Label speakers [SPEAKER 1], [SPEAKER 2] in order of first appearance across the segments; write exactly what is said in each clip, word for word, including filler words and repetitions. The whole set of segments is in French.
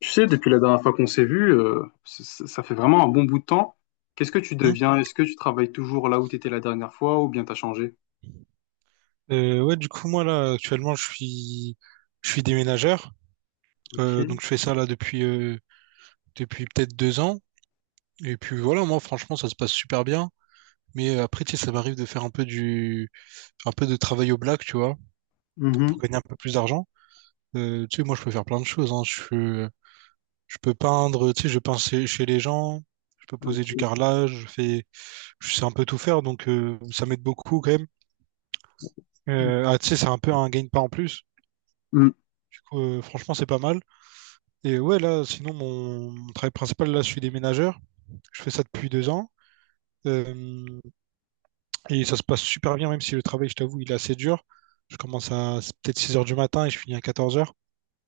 [SPEAKER 1] Tu sais, depuis la dernière fois qu'on s'est vu, euh, c- c- ça fait vraiment un bon bout de temps. Qu'est-ce que tu
[SPEAKER 2] Hein
[SPEAKER 1] deviens? Est-ce que tu travailles toujours là où tu étais la dernière fois ou bien t'as changé?
[SPEAKER 2] Euh, ouais, du coup, moi, là, actuellement, je suis, je suis déménageur.
[SPEAKER 1] Ok.
[SPEAKER 2] Euh, donc, je fais ça, là, depuis, euh, depuis peut-être deux ans. Et puis, voilà, moi, franchement, ça se passe super bien. Mais euh, après, tu sais, ça m'arrive de faire un peu du, un peu de travail au black, tu vois, pour
[SPEAKER 1] Mhm.
[SPEAKER 2] gagner un peu plus d'argent. Euh, tu sais, moi, je peux faire plein de choses, hein. Je peux, je peux peindre, tu sais, je peins chez, chez les gens. Je peux poser
[SPEAKER 1] Ok.
[SPEAKER 2] du carrelage. Je fais, je sais un peu tout faire. Donc, euh, ça m'aide beaucoup, quand même. Euh, ah, tu sais, c'est un peu un gain de pas en plus.
[SPEAKER 1] Mm.
[SPEAKER 2] Du coup, euh, franchement, c'est pas mal. Et ouais, là, sinon, mon, mon travail principal, là, je suis déménageur. Je fais ça depuis deux ans. Euh, et ça se passe super bien, même si le travail, je t'avoue, il est assez dur. Je commence à c'est peut-être six heures du matin et je finis à quatorze heures.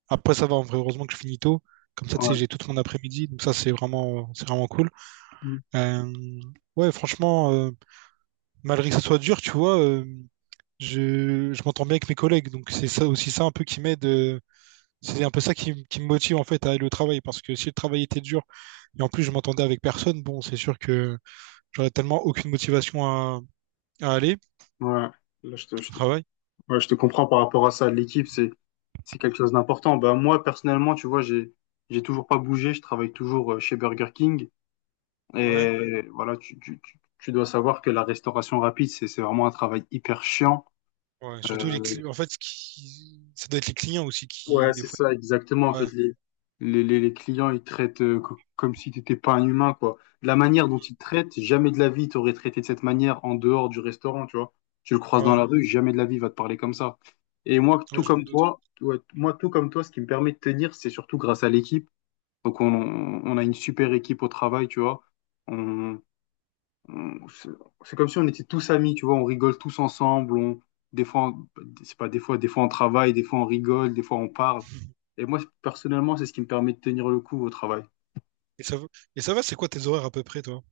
[SPEAKER 2] Après, ça va, en vrai, heureusement que je finis tôt. Comme ça, tu sais,
[SPEAKER 1] Ouais.
[SPEAKER 2] j'ai toute mon après-midi. Donc ça, c'est vraiment, c'est vraiment cool.
[SPEAKER 1] Mm.
[SPEAKER 2] Euh, ouais, franchement, euh, malgré que ça soit dur, tu vois, euh, je, je m'entends bien avec mes collègues. Donc c'est ça aussi ça un peu qui m'aide. euh, C'est un peu ça qui, qui me motive en fait à aller au travail parce que si le travail était dur et en plus je m'entendais avec personne, bon, c'est sûr que j'aurais tellement aucune motivation à, à aller
[SPEAKER 1] Ouais. Là, je te, je
[SPEAKER 2] au
[SPEAKER 1] te-
[SPEAKER 2] travail.
[SPEAKER 1] ouais, je te comprends par rapport à ça. L'équipe, c'est, c'est quelque chose d'important. Bah, moi, personnellement, tu vois, j'ai, j'ai toujours pas bougé. Je travaille toujours euh, chez Burger King.
[SPEAKER 2] Ouais,
[SPEAKER 1] Et voilà, tu, tu, tu, tu dois savoir que la restauration rapide, c'est, c'est vraiment un travail hyper chiant.
[SPEAKER 2] ouais. Surtout les
[SPEAKER 1] Euh,
[SPEAKER 2] cli- en fait, ce qui... ça doit être les clients aussi
[SPEAKER 1] Ouais,
[SPEAKER 2] qui des
[SPEAKER 1] c'est
[SPEAKER 2] fois.
[SPEAKER 1] ça, exactement. En
[SPEAKER 2] Ouais,
[SPEAKER 1] fait, les, les, les les clients, ils traitent euh, co- comme si tu n'étais pas un humain, quoi. La manière dont ils te traitent, jamais de la vie, tu aurais traité de cette manière en dehors du restaurant, tu vois. Tu le croises dans
[SPEAKER 2] ouais,
[SPEAKER 1] la rue, jamais de la vie, il va te parler comme ça. Et moi, tout
[SPEAKER 2] ouais, je m'en
[SPEAKER 1] comme
[SPEAKER 2] doute.
[SPEAKER 1] toi, ouais, moi, tout comme toi, ce qui me permet de tenir, c'est surtout grâce à l'équipe. Donc, on, on a une super équipe au travail, tu vois. On, on- c'est c'est comme si on était tous amis, tu vois, on rigole tous ensemble, on, des fois, on- c'est pas des fois, des fois on travaille, des fois on rigole, des fois on parle. Et moi, personnellement, c'est ce qui me permet de tenir le coup au travail.
[SPEAKER 2] Et ça va, et ça va, c'est quoi tes horaires à peu près, toi?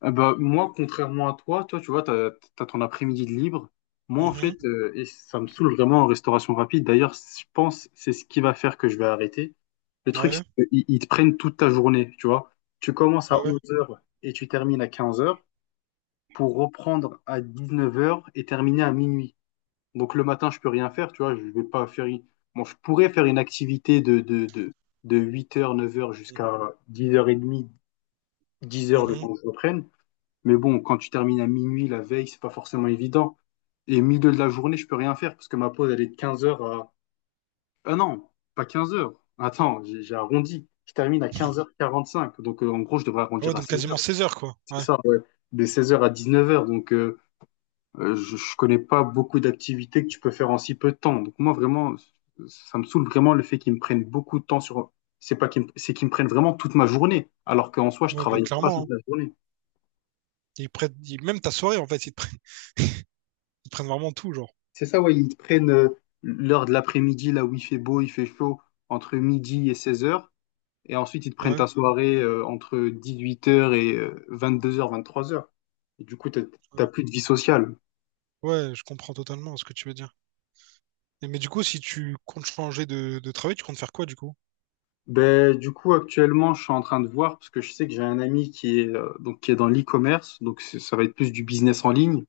[SPEAKER 1] Ah bah, moi, contrairement à toi, toi, tu vois, t'as, t'as ton après-midi de libre. Moi, en
[SPEAKER 2] Mhm.
[SPEAKER 1] fait, euh, et ça me saoule vraiment en restauration rapide. D'ailleurs, je pense c'est ce qui va faire que je vais arrêter. Le truc,
[SPEAKER 2] Ouais,
[SPEAKER 1] c'est qu'ils ils te prennent toute ta journée, tu vois. Tu commences
[SPEAKER 2] ah
[SPEAKER 1] à
[SPEAKER 2] ouais.
[SPEAKER 1] 11 heures et tu termines à 15 heures pour reprendre à 19 heures et terminer à minuit. Donc le matin, je peux rien faire, tu vois, je vais pas faire une- bon, je pourrais faire une activité de, de, de, de huit heures neuf heures jusqu'à dix heures trente, dix heures le
[SPEAKER 2] Mhm.
[SPEAKER 1] temps que je reprenne. Mais bon, quand tu termines à minuit la veille, c'est pas forcément évident. Et milieu de la journée, je peux rien faire parce que ma pause, elle est de quinze heures à... Ah non, pas quinze heures. Attends, j'ai j'ai arrondi. Je termine à quinze heures quarante cinq Donc euh, en gros, je devrais
[SPEAKER 2] Ah
[SPEAKER 1] arrondir
[SPEAKER 2] ouais,
[SPEAKER 1] à
[SPEAKER 2] donc
[SPEAKER 1] seize
[SPEAKER 2] quasiment
[SPEAKER 1] heures
[SPEAKER 2] seize heures, quoi.
[SPEAKER 1] C'est
[SPEAKER 2] Ouais,
[SPEAKER 1] ça, ouais. De seize heures à neuf heures. Donc euh, euh, je, je connais pas beaucoup d'activités que tu peux faire en si peu de temps. Donc moi vraiment, ça me saoule vraiment le fait qu'ils me prennent beaucoup de temps sur. C'est pas qu'ils me... C'est qu'ils me prennent vraiment toute ma journée, alors qu'en soi je
[SPEAKER 2] ouais, mais
[SPEAKER 1] travaille pas
[SPEAKER 2] clairement, hein.
[SPEAKER 1] toute la journée.
[SPEAKER 2] Ils prennent, ils- même ta soirée, en fait, ils te prennent, ils te prennent vraiment tout, genre.
[SPEAKER 1] C'est ça, ouais, ils te prennent euh, l'heure de l'après-midi là où il fait beau, il fait chaud, entre midi et seize heures, et ensuite ils te prennent
[SPEAKER 2] Ouais.
[SPEAKER 1] ta soirée euh, entre huit heures et vingt-deux heures, vingt-trois heures. Et du coup, t'as
[SPEAKER 2] Ouais.
[SPEAKER 1] t'as plus de vie sociale.
[SPEAKER 2] Ouais, je comprends totalement ce que tu veux dire. Et- mais du coup, si tu comptes changer de, de travail, tu comptes faire quoi du coup?
[SPEAKER 1] Ben, du coup, actuellement, je suis en train de voir parce que je sais que j'ai un ami qui est, euh, donc, qui est dans l'e-commerce, donc c'est- ça va être plus du business en ligne.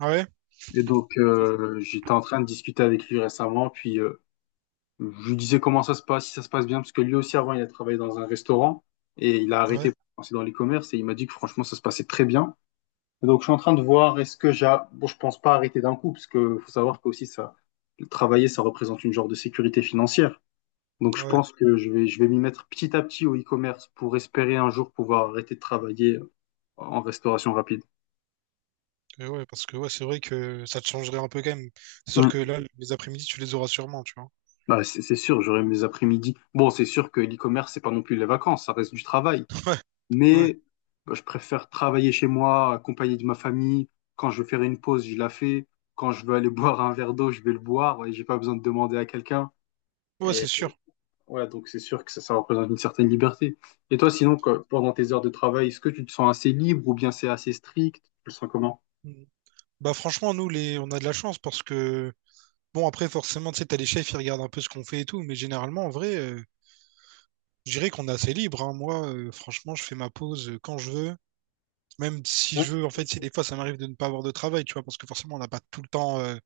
[SPEAKER 2] Ah ouais?
[SPEAKER 1] Et donc, euh, j'étais en train de discuter avec lui récemment, puis euh, je lui disais comment ça se passe, si ça se passe bien, parce que lui aussi, avant, il a travaillé dans un restaurant et il a
[SPEAKER 2] Ouais,
[SPEAKER 1] arrêté pour penser dans l'e-commerce et il m'a dit que franchement, ça se passait très bien. Et donc, je suis en train de voir, est-ce que j'ai... bon, je pense pas arrêter d'un coup, parce que faut savoir que aussi, ça, travailler, ça représente une genre de sécurité financière. Donc je
[SPEAKER 2] ouais.
[SPEAKER 1] pense que je vais, je vais m'y mettre petit à petit au e-commerce pour espérer un jour pouvoir arrêter de travailler en restauration rapide.
[SPEAKER 2] Euh, ouais, Parce que ouais, c'est vrai que ça te changerait un peu quand même. C'est sûr
[SPEAKER 1] Mm.
[SPEAKER 2] que là, les après-midi, tu les auras sûrement, tu vois.
[SPEAKER 1] Bah, c'est c'est sûr, j'aurai mes après-midi. Bon, c'est sûr que l'e-commerce, c'est pas non plus les vacances, ça reste du travail.
[SPEAKER 2] Ouais, ouais.
[SPEAKER 1] Mais bah, je préfère travailler chez moi, accompagné de ma famille. Quand je veux faire une pause, je la fais. Quand je veux aller boire un verre d'eau, je vais le boire. Et j'ai pas besoin de demander à quelqu'un.
[SPEAKER 2] Ouais,
[SPEAKER 1] Et
[SPEAKER 2] c'est sûr.
[SPEAKER 1] Ouais, donc c'est sûr que ça, ça représente une certaine liberté. Et toi, sinon, quoi, pendant tes heures de travail, est-ce que tu te sens assez libre ou bien c'est assez strict? Tu le sens comment?
[SPEAKER 2] Mm. Bah franchement, nous, les... on a de la chance parce que... Bon, après, forcément, tu sais, t'as les chefs, ils regardent un peu ce qu'on fait et tout, mais généralement, en vrai, euh, je dirais qu'on est assez libre, hein. Moi, euh, franchement, je fais ma pause euh, quand je veux. Même si
[SPEAKER 1] Ouais.
[SPEAKER 2] je veux, en fait, si des fois ça m'arrive de ne pas avoir de travail, tu vois, parce que forcément on n'a pas tout le temps euh,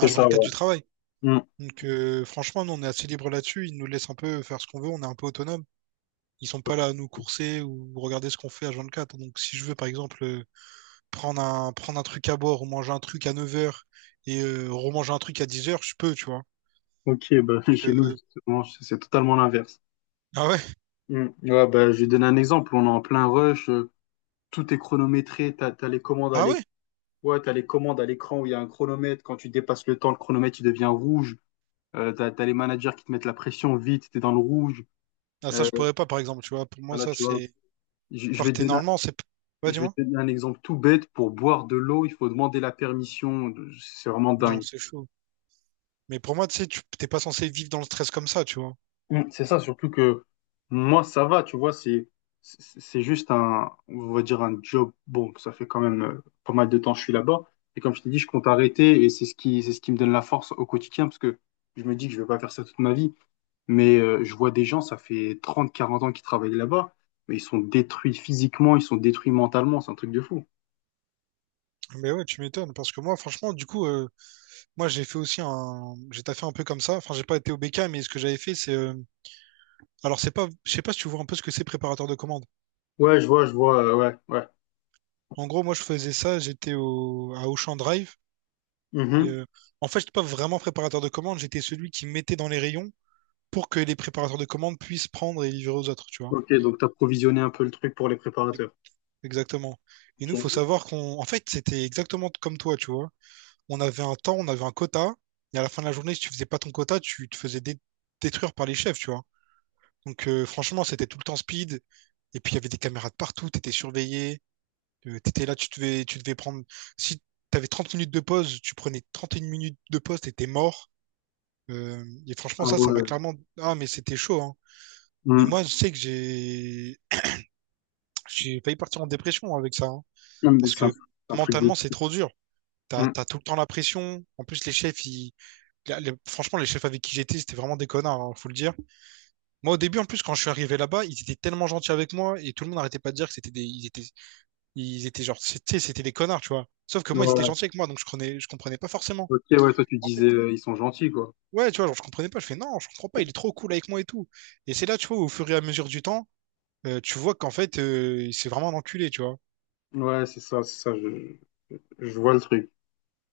[SPEAKER 1] C'est ça, ouais.
[SPEAKER 2] du travail.
[SPEAKER 1] Hmm.
[SPEAKER 2] Donc euh, franchement, nous, on est assez libre là-dessus. Ils nous laissent un peu faire ce qu'on veut, on est un peu autonome. Ils sont pas là à nous courser ou regarder ce qu'on fait H vingt-quatre. Donc si je veux, par exemple, euh, prendre un, prendre un truc à boire ou manger un truc à neuf heures et euh, remanger un truc à dix heures, je peux, tu vois.
[SPEAKER 1] Ok, bah, chez nous,
[SPEAKER 2] Je-
[SPEAKER 1] justement, c'est c'est totalement l'inverse.
[SPEAKER 2] Ah ouais?
[SPEAKER 1] Hmm. Ouais, bah, je vais donner un exemple. On est en plein rush, euh, tout est chronométré, t'as, t'as les commandes à
[SPEAKER 2] Ah ouais?
[SPEAKER 1] l'écran. Ouais, t'as les commandes à l'écran où il y a un chronomètre. Quand tu dépasses le temps, le chronomètre, il devient rouge. Euh, t'as, t'as les managers qui te mettent la pression vite, t'es dans le rouge.
[SPEAKER 2] Ah, ça,
[SPEAKER 1] Euh,
[SPEAKER 2] je pourrais pas, par exemple, tu vois. Pour moi,
[SPEAKER 1] voilà,
[SPEAKER 2] ça,
[SPEAKER 1] tu vois.
[SPEAKER 2] c'est...
[SPEAKER 1] Je je
[SPEAKER 2] Enfin,
[SPEAKER 1] vais te
[SPEAKER 2] t'es-
[SPEAKER 1] donner
[SPEAKER 2] normalement, c'est... Ouais,
[SPEAKER 1] Je vais
[SPEAKER 2] dis-moi.
[SPEAKER 1] te donner un exemple tout bête. Pour boire de l'eau, il faut demander la permission. C'est vraiment
[SPEAKER 2] Non,
[SPEAKER 1] dingue.
[SPEAKER 2] c'est chaud. Mais pour moi, tu sais, tu t'es pas censé vivre dans le stress comme ça, tu vois.
[SPEAKER 1] Mm. C'est ça, surtout que moi, ça va, tu vois, c'est c'est c'est juste un, on va dire un job. Bon, ça fait quand même euh, pas mal de temps que je suis là-bas. Et comme je t'ai dit, je compte arrêter et c'est ce qui, c'est ce qui me donne la force au quotidien parce que je me dis que je vais pas faire ça toute ma vie. Mais euh, je vois des gens, ça fait trente quarante ans qu'ils travaillent là-bas, mais ils sont détruits physiquement, ils sont détruits mentalement, c'est un truc de fou.
[SPEAKER 2] Mais ouais, tu m'étonnes, parce que moi, franchement, du coup, euh, moi, j'ai fait aussi un, j'ai taffé un peu comme ça. Enfin, j'ai pas été au B K, mais ce que j'avais fait, c'est, euh, alors, c'est pas, je sais pas si tu vois un peu ce que c'est préparateur de commande.
[SPEAKER 1] Ouais, je vois, je vois, euh, ouais, ouais.
[SPEAKER 2] En gros, moi, je faisais ça, j'étais au, à Auchan Drive. Et,
[SPEAKER 1] Mhm.
[SPEAKER 2] euh, en fait, j'étais pas vraiment préparateur de commande. J'étais celui qui mettait dans les rayons pour que les préparateurs de commandes puissent prendre et livrer aux autres, tu vois.
[SPEAKER 1] Ok, donc t'as provisionné un peu le truc pour les préparateurs.
[SPEAKER 2] Exactement. Et nous, faut
[SPEAKER 1] Ok.
[SPEAKER 2] savoir qu'on, en fait, c'était exactement comme toi, tu vois. On avait un temps, on avait un quota, et à la fin de la journée, si tu faisais pas ton quota, tu te faisais dé- détruire par les chefs, tu vois. Donc, euh, franchement, c'était tout le temps speed. Et puis, il y avait des caméras de partout, t'étais surveillé, euh, t'étais là, tu devais, tu devais prendre. Si t'avais trente minutes de pause, tu prenais trente et une minutes de pause, t'étais mort. Euh, et
[SPEAKER 1] Ah
[SPEAKER 2] franchement, ça, ça m'a
[SPEAKER 1] ouais.
[SPEAKER 2] clairement. Ah, mais c'était chaud, hein. Mais moi,
[SPEAKER 1] Hmm.
[SPEAKER 2] je sais que j'ai j'ai failli partir en dépression avec ça, hein.
[SPEAKER 1] Non, mais
[SPEAKER 2] Parce
[SPEAKER 1] c'est un,
[SPEAKER 2] que
[SPEAKER 1] c'est un truc de.
[SPEAKER 2] mentalement, c'est trop dur. T'as,
[SPEAKER 1] Hmm.
[SPEAKER 2] t'as tout le temps la pression. En plus, les chefs, ils... la- les- franchement, les chefs avec qui j'étais, c'était vraiment des connards, hein, faut le dire. Moi, au début, en plus, quand je suis arrivé là-bas, ils étaient tellement gentils avec moi et tout le monde n'arrêtait pas de dire que c'était des, ils étaient, ils étaient genre, c'était, c'était des connards, tu vois. Sauf que moi, ils étaient
[SPEAKER 1] Ouais.
[SPEAKER 2] gentils avec moi, donc je comprenais, je comprenais pas forcément.
[SPEAKER 1] Ok, ouais, toi tu
[SPEAKER 2] En fait,
[SPEAKER 1] disais euh, ils sont gentils, quoi.
[SPEAKER 2] ouais, tu vois, genre, je comprenais pas. Je fais non, je comprends pas. Il est trop cool avec moi et tout. Et c'est là, tu vois, au fur et à mesure du temps. Euh, tu vois qu'en fait, euh, c'est vraiment un enculé, tu vois.
[SPEAKER 1] Ouais, c'est ça, c'est ça, je, je vois le truc.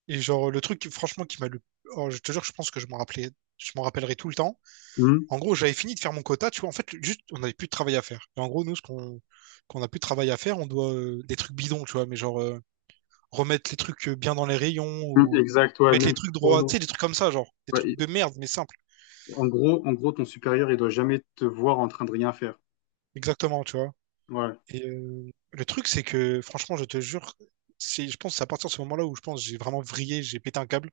[SPEAKER 2] Et genre, le truc, qui- franchement, qui m'a le... oh, je te jure, je pense que je m'en rappelais... je m'en rappellerai tout le temps.
[SPEAKER 1] Hmm.
[SPEAKER 2] En gros, j'avais fini de faire mon quota, tu vois. En fait, juste, on n'avait plus de travail à faire. Et en gros, nous, ce qu'on qu'on a plus de travail à faire, on doit euh, des trucs bidons, tu vois. Mais genre, euh, remettre les trucs euh, bien dans les rayons
[SPEAKER 1] Hmm,
[SPEAKER 2] ou
[SPEAKER 1] exact, ouais,
[SPEAKER 2] mettre les
[SPEAKER 1] même
[SPEAKER 2] trucs
[SPEAKER 1] pour
[SPEAKER 2] droits. Tu
[SPEAKER 1] nous.
[SPEAKER 2] sais, des trucs comme ça, genre. Des
[SPEAKER 1] Ouais,
[SPEAKER 2] trucs
[SPEAKER 1] et-
[SPEAKER 2] de merde, mais simples.
[SPEAKER 1] en gros, en gros, ton supérieur, il doit jamais te voir en train de rien faire.
[SPEAKER 2] Exactement, tu vois.
[SPEAKER 1] Ouais.
[SPEAKER 2] Et euh, le truc, c'est que, franchement, je te jure, c'est, je pense, que c'est à partir de ce moment-là où je pense que j'ai vraiment vrillé, j'ai pété un câble.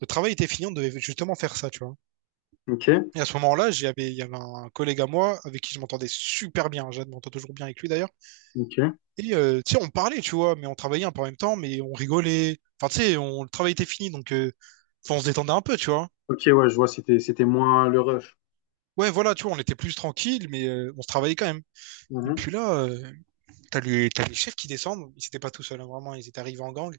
[SPEAKER 2] Le travail était fini, on devait justement faire ça, tu vois.
[SPEAKER 1] Ok,
[SPEAKER 2] Et à ce moment-là, j'avais, il y avait un collègue à moi avec qui je m'entendais super bien. Je m'entends toujours bien avec lui d'ailleurs.
[SPEAKER 1] ok.
[SPEAKER 2] Et euh, tu sais, on parlait, tu vois, mais on travaillait un peu en même temps, mais on rigolait. Enfin, tu sais, on, le travail était fini, donc euh, enfin, on se détendait un peu, tu vois.
[SPEAKER 1] Ok, ouais, je vois, c'était, c'était moins le rush.
[SPEAKER 2] Ouais, voilà, tu vois, on était plus tranquille, mais euh, on se travaillait quand même. Et
[SPEAKER 1] Mhm.
[SPEAKER 2] puis là, euh, t'as les, t'as les chefs qui descendent. Ils étaient pas tout seuls, hein, vraiment. Ils étaient arrivés en gang.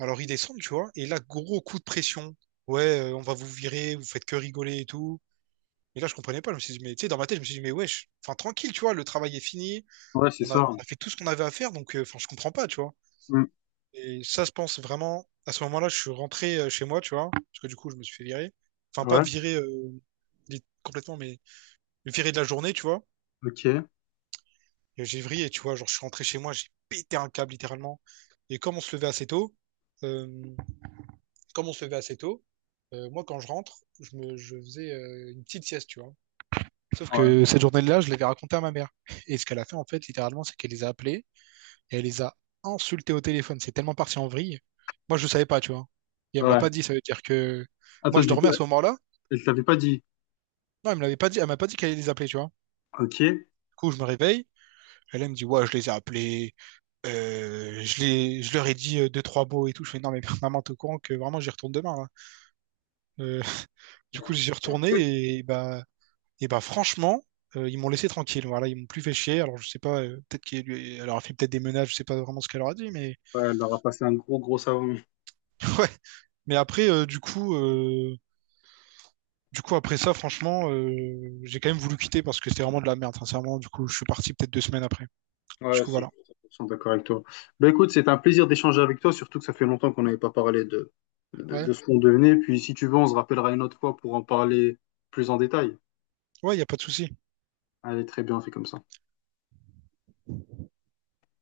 [SPEAKER 2] Alors ils descendent, tu vois. Et là, gros coup de pression. Ouais, euh, on va vous virer, vous faites que rigoler et tout. Et là, je comprenais pas. Je me suis dit, mais tu sais, dans ma tête, je me suis dit, mais wesh, enfin, tranquille, tu vois, le travail est fini.
[SPEAKER 1] Ouais, c'est
[SPEAKER 2] On a,
[SPEAKER 1] ça.
[SPEAKER 2] on a fait tout ce qu'on avait à faire, donc, euh, enfin, je comprends pas, tu vois.
[SPEAKER 1] Hmm.
[SPEAKER 2] Et ça, je pense vraiment, à ce moment-là, je suis rentré euh, chez moi, tu vois, parce que du coup, je me suis fait virer. Enfin, pas
[SPEAKER 1] Ouais,
[SPEAKER 2] virer euh, lit- complètement, mais me virer de la journée, tu vois.
[SPEAKER 1] ok.
[SPEAKER 2] Et j'ai vrillé, tu vois, genre, je suis rentré chez moi, j'ai pété un câble, littéralement. Et comme on se levait assez tôt, euh, Comme on se levait assez tôt, euh, moi, quand je rentre, je me, je faisais euh, une petite sieste, tu vois. Sauf
[SPEAKER 1] Ouais.
[SPEAKER 2] que cette journée-là, je l'avais raconté à ma mère. Et ce qu'elle a fait, en fait, littéralement, c'est qu'elle les a appelés et elle les a insultés au téléphone. C'est tellement parti en vrille. Moi, je ne savais pas, tu vois. Et elle me l'a
[SPEAKER 1] Ouais.
[SPEAKER 2] pas dit, ça veut dire que
[SPEAKER 1] Attends,
[SPEAKER 2] moi, je
[SPEAKER 1] du coup,
[SPEAKER 2] dormais à ce moment-là.
[SPEAKER 1] elle t'avait pas dit.
[SPEAKER 2] Non, elle me l'avait pas dit, elle m'a pas dit qu'elle allait les appeler, tu vois.
[SPEAKER 1] Ok.
[SPEAKER 2] Du coup, je me réveille. Elle, elle me dit, ouais, je les ai appelés. Euh, je les, je leur ai dit euh, deux, trois mots et tout. Je fais, non, mais maman, t'es au courant que vraiment, j'y retourne demain, là. Euh, du coup, j'y suis retourné et bah, Et bah franchement, euh, ils m'ont laissé tranquille. Voilà, ils m'ont plus fait chier. Alors je sais pas, euh, peut-être qu'elle leur a fait peut-être des menaces, je sais pas vraiment ce qu'elle leur a dit, mais
[SPEAKER 1] Ouais, elle aura passé un gros, gros savon.
[SPEAKER 2] ouais. Mais après, euh, du coup, euh, du coup après ça, franchement, euh, j'ai quand même voulu quitter parce que c'était vraiment de la merde, sincèrement. Du coup, je suis parti peut-être deux semaines après. Du
[SPEAKER 1] Ouais,
[SPEAKER 2] coup,
[SPEAKER 1] c'est-
[SPEAKER 2] voilà.
[SPEAKER 1] je suis cent pour cent d'accord avec toi. Bah écoute, c'est un plaisir d'échanger avec toi, surtout que ça fait longtemps qu'on n'avait pas parlé de, de,
[SPEAKER 2] Ouais,
[SPEAKER 1] de ce qu'on devenait. Puis si tu veux, on se rappellera une autre fois pour en parler plus en détail.
[SPEAKER 2] ouais, y a pas de souci.
[SPEAKER 1] Allez, très bien, on fait comme ça.